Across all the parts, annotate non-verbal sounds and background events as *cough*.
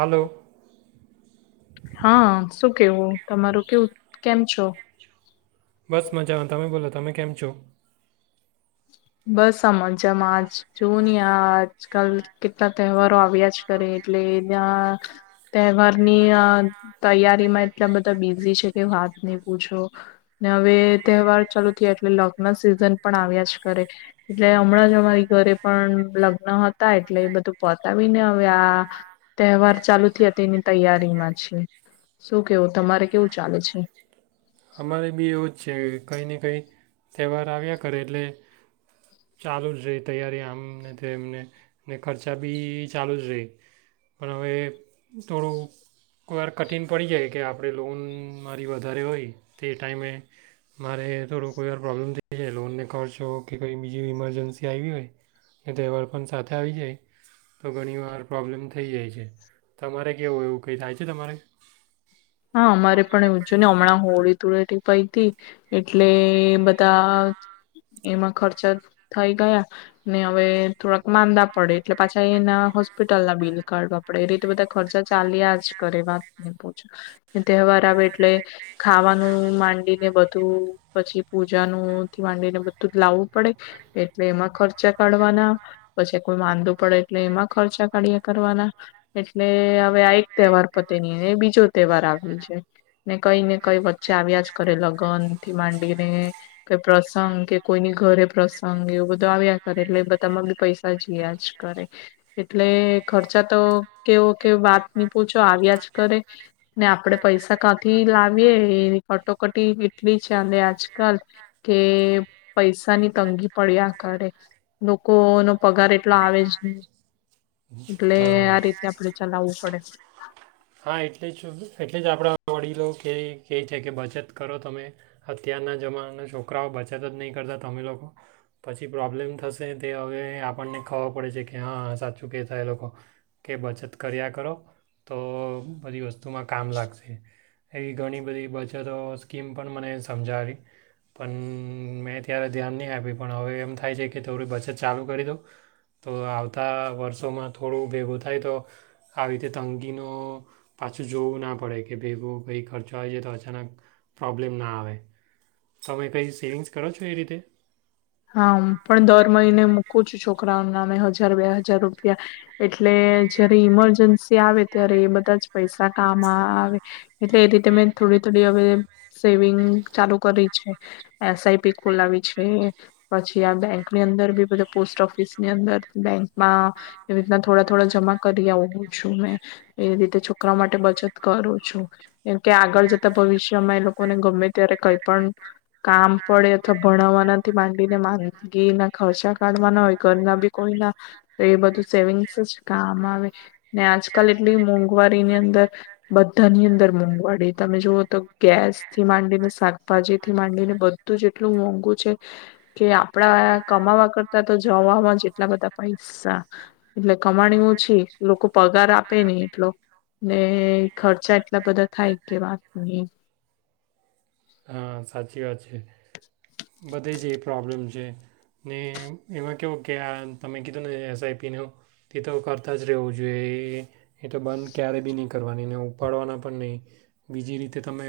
હાલો. હા, શું કેવું તમારું, કેવું કેમ છો? બસ મજામાં, તમે બોલો? તમે કેમ છો? બસ આ મજામાં જ જુવાની આજકાલ કેટલા તહેવારો આવ્યા જ કરે એટલે એ તહેવારની તૈયારીમાં એટલા બધા બિઝી છે કે વાત ની પૂછો, ને હવે તહેવાર ચાલુ થયા, એટલે લગ્ન સિઝન પણ આવ્યા કરે એટલે હમણાં જ અમારી ઘરે પણ લગ્ન હતા, એટલે એ બધું પતાવીને હવે આ તહેવાર ચાલુ થયા તેની તૈયારીમાં છે. શું કેવું તમારે કેવું ચાલે છે? અમારે બી એવું જ છે કંઈ ને કંઈ તહેવાર આવ્યા કરે એટલે ચાલુજ રે તૈયારી આમને તે એમને ને ખર્ચા બી ચાલુજ રે, પણ હવે થોડું કોઈ વાર કઠિન પડી જાય કે આપડે લોન મારી વધારે હોય, તે ટાઈમે મારે થોડું કોઈ વાર પ્રોબ્લેમ થઈ જાય લોનને ખર્ચ જો કે કોંઈ બીજી ઇમરજન્સી આઈવી હોય, ને તેહવાર પણ સાથે આવી જાય તો ઘણીવાર પ્રોબ્લેમ થઈ જાય છે. તમારે કેવું, એવું કંઈ થાય છે, તમારે? હા, અમારે પણ એવું જો ને હમણાં હોળી તુળેટી પઈતી એટલે બધા એમાં ખર્ચા થઈ ગયા ને હવે થોડાક માંદા પડે એટલે પાછા એના હોસ્પિટલના બિલ કાઢવા પડે, એ રીતે બધા ખર્ચા ચાલ્યાજ કરે, એ વાતની પૂછો ને તહેવાર આવે એ એટલે ખાવાનું માંડીને બધું પછી પૂજ જાનુંથી માંડીને બધું જ લાવવું પડે એટલે એમાં ખર્ચા કાઢવાના, પછી કોઈ માંદો પડે એટલે એમાં ખર્ચા કાઢ્યા કરવાના એટલે હવે આ એક તહેવાર પતે ની ને બીજો તહેવાર આવે ને કઈ ને કઈ વચ્ચે આવ્યા જ કરે, લગ્ન થી માંડીને, કઈ પ્રસંગ કે કોઈની ઘરે પ્રસંગ એવું બધો આવ્યા કરે એટલે બધામાં બી પૈસા જયા જ કરે એટલે ને ખર્ચા તો, કેવો કે વાત પૂછો આવ્યા જ કરે ને આપડણે પૈસા કાંથી લાવીએે એની કટોકટી એટલી છેને આજકાલ કે પૈસાની તંગી પડીેયા કરે, લોકો નો પગાર એટલો આવે જ ની એટલે હા આ રીતે આપડે ચલાવવું પડે હા, એટલે જ, એટલે જ આપણે મળી લો કે કહે છે કે બચત કરો તમે અત્યારના જમાનાના છોકરાઓ બચત જ નહીં કરતા તમે લોકો, પછી પ્રોબ્લેમ થશે તે હવે આપણને ખબર છે કે હા સાચું ક થાય એ લોકો કે બચત કર્યા કરો તો તો બધી વસ્તુ, ત કામ લાગશે એવી ઘણી બધી બચતો સ્કીમ પણ મને સમજાવી, પણ મેં ત્યારે ધ્યાન ની આપ્યુ પણ હવે એમ થાય છે કે થોડી બચત ચાલુ કરી દઉં, તો આવતા વર્ષોમાં થોડું ભેગું થાય તો આવી રીતે ત નો પાછું જોવું ના પડે કે ભેગું કઈ ખર્ચો આવે જાય તો અચાનક પ્રોબ્લેમ ના આવે, તો તમે કઈ સેવિંગ્સ કરેલછે એ રીતે હા, પણ દર મહિને મૂકું છું છોક છોકરાઉન નામે હજાર બે હજાર રૂપિયા એટલે જયારે ઈમરજન્સી આવે ત્યારે એ બધા જ પૈસા કામ આવે એટલે એ રીતે મેં થોડી થોડી હવે સેવિંગ ચાલુ કરી છે એસઆઈપી ખોલાવી છે પછી આ બેંકની અંદર બી બધા પોસ્ટ ઓફિસની અંદર બેંકમાં એવી રીતના થોડા થોડા જમા કરી આવું છું એ રીતે છોકરાઓ માટે બચત કરું છું, કેમ કે આગળ જતા ભવિષ્યમાં એ લોકોને ગમે ત્યારે કઈ પણ કામ પડે અથવા ભણાવવાના થી ભણાવવાથી માડી માંદગી ના ખર્ચા કાઢવાના હોય ઘરના બી કોઈના તો એ બધું સેવિંગ્સ જ કામ આવે ને આજકાલ એટલી મોંઘવારીની અંદર બધાની અંદર મોંઘવારી તમે જુઓ તો ગેસ થી માંડીને, શાકભાજી થી માંડીને બધું જ એટલું મોંઘું છે આપડા કમાવા કરતા તો જવામાં જેટલા બધા પ સા એટલે કમાણી ઓછી, લોકો પગાર આપે ની એટલો, ને ખર્ચા એટલા બધા થાય કે વાતની. હા સાચી વાત છે. બધે જ એ પ્રોબ્લેમ જે, ને એમાં કવુ કે આ તમે કીધું ને એસ આઈ પી ને એવુ તે તો કરતા જ રહેવું જોઈએ, એ તો બંધ ક્યારેય બી નહીં કરવાની ઉપાડવાના પણ નહીં, બીજી રીતે તમે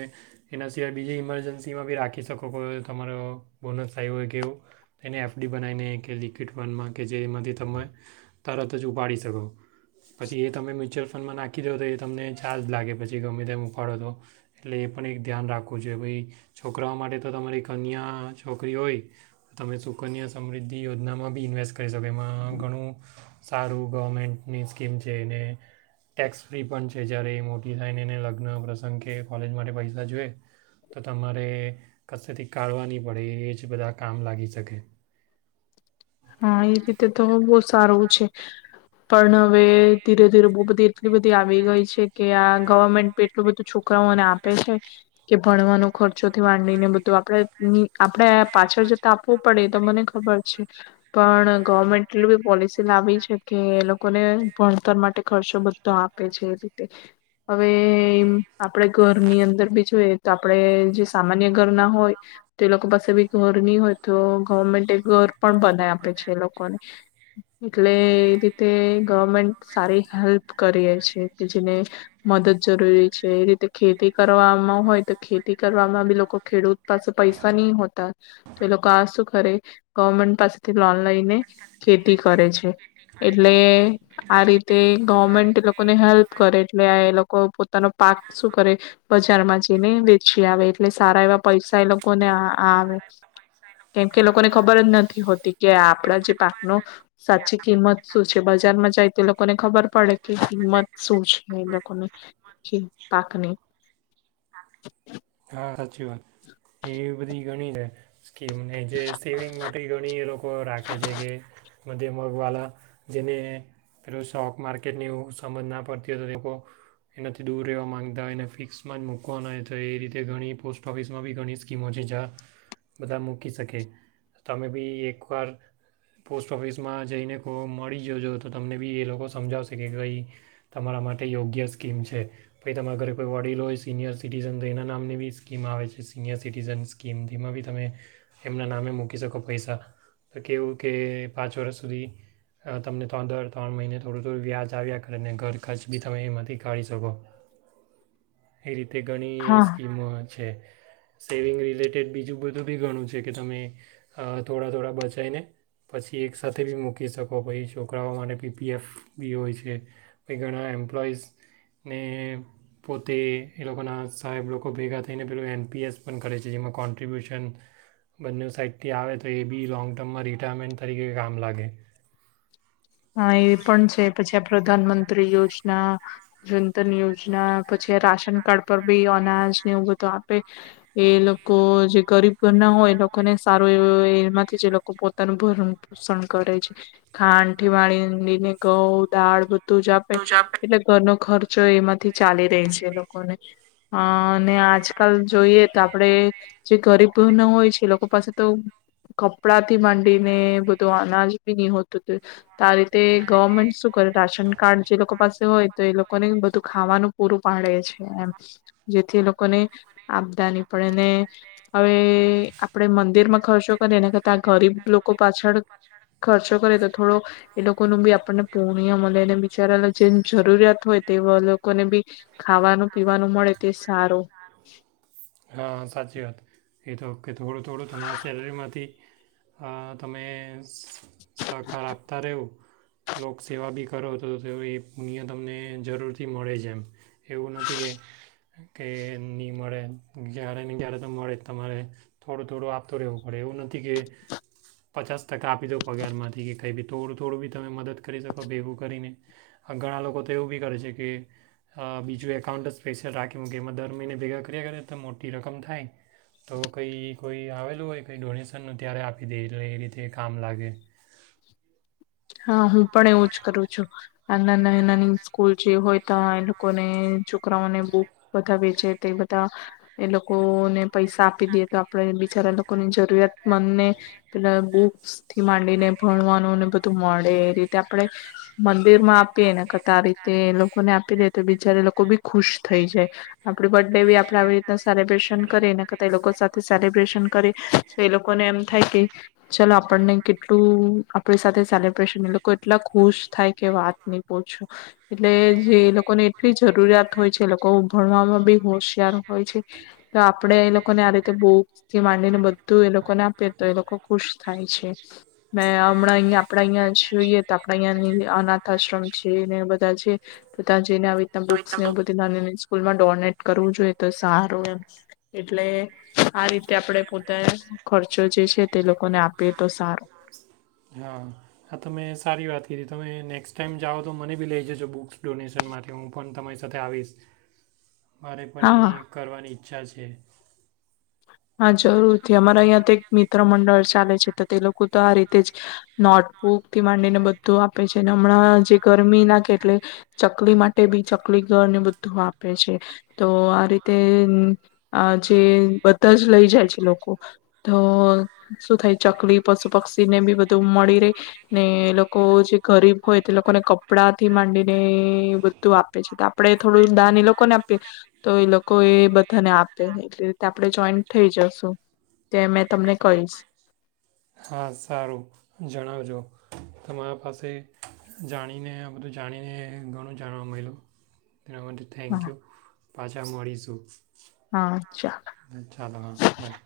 એના સિવાય બીજી ઇમરજન્સીમાં બી રાખી શકો પણ તમારો બોનસ થાય હોય કે એવું એને એફ ડી બનાઇને કે લિક્વિડ ફંડમાં કે જેમાંથી તમે તરત જ ઉપાડી શકો પછી એ તમે મ્યુચ્યુઅલ ફંડમાં નાખી દો તો એ તમને ચાર્જ લાગે પછી ગમે તેમ ઉપાડો તો એટલે એ પણ એક ધ્યાન રાખ વુ જોઈએ ભઈ છોકરાઓ માટે તો તમારી કન્યા છોકરી હોય તમે સુકન્યા સમૃદ્ધિ યોજનામાં બી ઇન્વેસ્ટ કરી શકો એમા ઘણું સારું ગવર્મેન્ટની સ્કીમ છે, એને ટેક્સ ફ્રી પણ છે જ્યારે મોટી થાયને એને લગ્ન પ્રસંગ કે કોલેજ માટે પૈસા જોએ તો તમારે કસેથી કાઢવા નહી પડે એ જ બધા કામ લાગી શકે. હા એ રીતે તો બહુ સારું છે, પણ હવે ધીરે ધીરે બહ બધી એટલી બધી આવી ગઈ છે કે આ ગવર્મેન્ટ એટલું બધું છોકાઓને આપે છે કે ભણવાનો ખર્ચો થી વાંડીને બધું આપણે ની આપણે પાછળ જતા આપવું પડે તો મને ખબર છે. પણ ગવર્મેન્ટ એટલું બી પોલિસી લાવી છે કે એ લોકોને ભણતર માટે ખર્ચો બધો આપે છે. તે હવે, આપડે ઘરની અંદર બી જોઈએ તો આપડે જે સામાન્ય ઘર ના હોય તે એલોકો પાસે બી ઘર નિ હોય તો ગવર્મેન્ટ એ ઘર પણ બ નાવે છે લોકોને, એટલે એ રીતે ગવર્મેન્ટ સારી હેલ્પ કરીએ છે કે જેને મદદ જરૂરી છે એ રીતે ખેતી કરવામાં હોય તો ખેતી કરવામાં બી લોકો ખેડૂત પાસે પૈસા નિ હો તા તો એ લોકો આ શું કરે, ગવર્મેન્ટ પાસે થી *unintelligible* લઈને ખેતી કરે છે, એટલે આ રીતે ગર્મેન્ટ એ લોકોને હેલ્પ કરે એટલે લો કો પોતાનો પાક શું કરે બજારમાં જઈને વેચી આવે એટલે સારા એવા પૈસા એ લોકોને આ વે, કેમ કે લોકોને ખબર જ ન થી હોતી કે આપડા જે પાક નો સાચી કિમત શું છે, બજારમાં જાય તો એ લોકોને ખબર પડે કે કિંમત શું છે એ લોકોને કે પાકની. હા હા. સાચી વાત, એ બધી ગણીને સ્કીમને જે સેવિંગ માટે ઘણી એ લોકો રાખે છે કે મધ્ય મગવાલા જેને પેલો સ્ટોક માર્કેટને એવું સમજ ના પડતી હોય તો લોકો એનાથી દૂર રહેવા માગતા હોયને ફિક્સમાં જ મૂકવાનો હોય તો એ રીતે તે ઘણી પોસ્ટ ઓફિસમાં બી ઘણી સ્કીમો છે જા બધા મૂકી શકે તમે બી એકવાર પોસ્ટ ઓફિસમાં જઈને કો મળી જોજો, તો તમને બી એ લોકો સમજાવશેકે કે કઈ તમારા માટે યોગ્ય સ્કીમ છે, પછી તમારા ઘરે કોઈ વડીલો હોય સિનિયર સિટીઝન તો એના નામની બી સ્કીમ આવે છે સિનિયર સિટીઝન સ્કીમ, જેમાં બી તમે એમના નામે મૂકી શકો પૈસા તો કેવું કે પાંચ વરશ સુધી તમને ત્રણ ત્રણ મહિને થોડું થોડું વ્યાજ આવ્યા કરેને ઘર ખર્ચ બી તમે એમાંથી કાઢી શકો, એ રીતે ઘણી હા સ્ કીમો હોય છે, સેવિંગ રિલેટેડ બીજું બધું બી ઘણું છે કે તમે થોડા થોડા બચાયને પછી એક સાથે બી મૂકી શકો, પહી છોકરાઓ માટે પી પી એફ બી હોય છે ભાઈ ઘણા એમ્પ્લોઈઝને પોતે એ લોકોના સાહેબ લોકો ખૂબ ભેગા થઈને પેલું એન પી એસ પણ કરે છે, જેમાં કોન્ટ્રિબ્યુશન બંનેઉ સાઈડથી આવે તો એ બી લોંગ ટર્મમાં રિટાયરમેન્ટ તરીકે કામ લાગે. હા એ પણ છે પછી આ પ્રધાન મંત્રી યોજના, જન ધન યોજના, પછી રાશન કાર્ડ પર બી અનાજ ને એવું બધું આપે એ લોકો જે ગરીબ ઘર ના હોય એ લોકોને સારું એઉ એમાંથી જે લોકો પોતાનું ભરણ પોષણ કરે છે. ખાંડ થી વાણીને ઘઉ, દાળ તું જ આપે એટલે ઘરનો ખર્ચ જો એમાંથી ચાલી રહી છે લોકોને અને આજકાલ જોઈએ તો આપણેે જે ગરીબ ના હોય છે એ લોકો પાસે તો કપડાથી માંડીને બધું અનાજ બી નહી હોતું તુ તો આ રીતે ગવર્મેન્ટ શું કરે રાશન કાર્ડ જે લોકો પાસે હોય તો એ લોકોને બધું ખાવાનું પૂરું પાડે છે એમ જેથી એ લોકોને આપદા નહિ પડે ને હવે આપણેે મંદિર માં ખર્ચો કરીએ એના કરતા ગરીબ લોકો પાછળ ખર્ચો કરે તો થોડો એ લોકોનું બી આપણને પૂર્ણય મળે અને બિચારા જેમ જરૂરિયાત હોય તે લોકોને બી ખાવાનું પીવાનું મળે તે સારું હા સાચી વાત એ તોક્ કે થોડું થોડું તમારા સેલરીમાંથી તમે સરકાર આપ લોક સેવા બી કરો તો એ પુણિયા તમને જરૂરથી મળે છે એમ એવું નથી કે કે નહીં મળે જ્યારે ને જ્યારે તો મળે તમારે થોડું થોડું આપતો રહેવો પડે એવું નથી કે પચાસ ત કાપી તો પગાર માંથી કે કઈ ભી થોડું થોડું બી તમે મદદ કરી શકો ભેગું કરીને ઘણાં લોકો તો એવું બી કરે છે કે બીજું એકાઉન્ટ જ સ્પેશિયલ રાખી મ કે એમાં દર મહિને ભેગા કર્યા કર્યા તો મોટી રકમ થાય તો કંઈ કોઈ આવેલું હોય કંઈ ડોનેશનનું ત્યારે આપી દે એટલે એ રીતે કામ લાગે. હા હું પણ એવું જ કરું છું આ ના ના નાની સ્કૂલ જે હોય તો એ લોકોને છોકરાઓને બુક બધા વેચે તે બધા એ લોકોને પૈસા આપી દેએ તો આપણે બિચારા લોકોની જરૂરિયાત મનેને પેલા બહુ થી માંડીને ભણવાનું ને બધ મળે એ રીતે આપણે ર માં આપીએ ને કરતા આ રીતે એ લોકોને આપી દે તો બિચાર એ લોકો બી ખુશ થઈ જાય આપડે બર્થ ડે બી આપણે આવી રીતના સેલિબ્રેશન કરીને કરતા એ લોકો સાથે સેલબ્રેશન કરી તો એ લોકોને એમ થાય કે ચલો આપણને કેટલું આપણી સાથે- *inaudible* લોકો એટલા ખુશ થાય કેવા પહછો એટલે જે એ લોકોને એટલી જરૂરિયાત હોય છે એ લોકો ઉભણવામાં બી હોશિયાર હોય છે તો આપણેે એ લોકોને આ રીતે બોક થી માંડીને બધું એ લોકોને આપીએ તો એ લોકો ખુશ થાય છે મે હમણાં અહીંયા જોઈએ તો આપણેે અહં અનાથ આશ્ર છે ને બધા છે તો ત્યાં જઈને આવી રીતના બુક્સ ને એ બધી નાની સ્કૂલમાં ડોનેટ કરવું જોઈએ તો સારું એમ એટલે આ રીતે આપણે પોતા ખર્ચો જે છે તે લોકોને આપીએ તો સારો હા હા તમે સારી વાત કરીધી તમે નેક્સ્ટ ટાઈમ જાઓ તો મને બી લઈ જજો બુક્સ ડોનેશન માટે હું પણ તમારી સાથે આવીશ મારે પણ હા. એ કરવાની અચ્છા છે. હા જરૂરથી અમારા અહં તો એક મિત્ર મ મંડળ ચાલે છે તો તે લોકો અ આ રીતેજ નોટબુક થી માંડીને બધું આપે છે હમણાં જે ગરમી ના કે એટલે ચકલી માટે બી ચકલી ગળ ને બધું આપે છે તો આ રીતે જે બ બધ જ લઈ જાય છે લોકો તો શું થાય ચકલી પશુ પક્ષી ને બી બધું મળી રહે ને લોકો જે ગરીબ હોય તે લોકોને ક કપડા થી માંડીને બધું આપે છે તો આપડે થોડું દાન એ લોકોને આપીએ તો એ લોકો એ બધાને આપે એટલે રીતે જોઈન્ટ થઇ જશું તે મે તમને કહીશ હા સારું જણાવજો તમારા પાસે જાણી ણીને આ બધું જાણીને ઘણું જાણવા મળલ્યું તેના માટે થેન્ક હા યુ. પાછા મળીશું જ. હા ચાલ ચાલો હા બાય.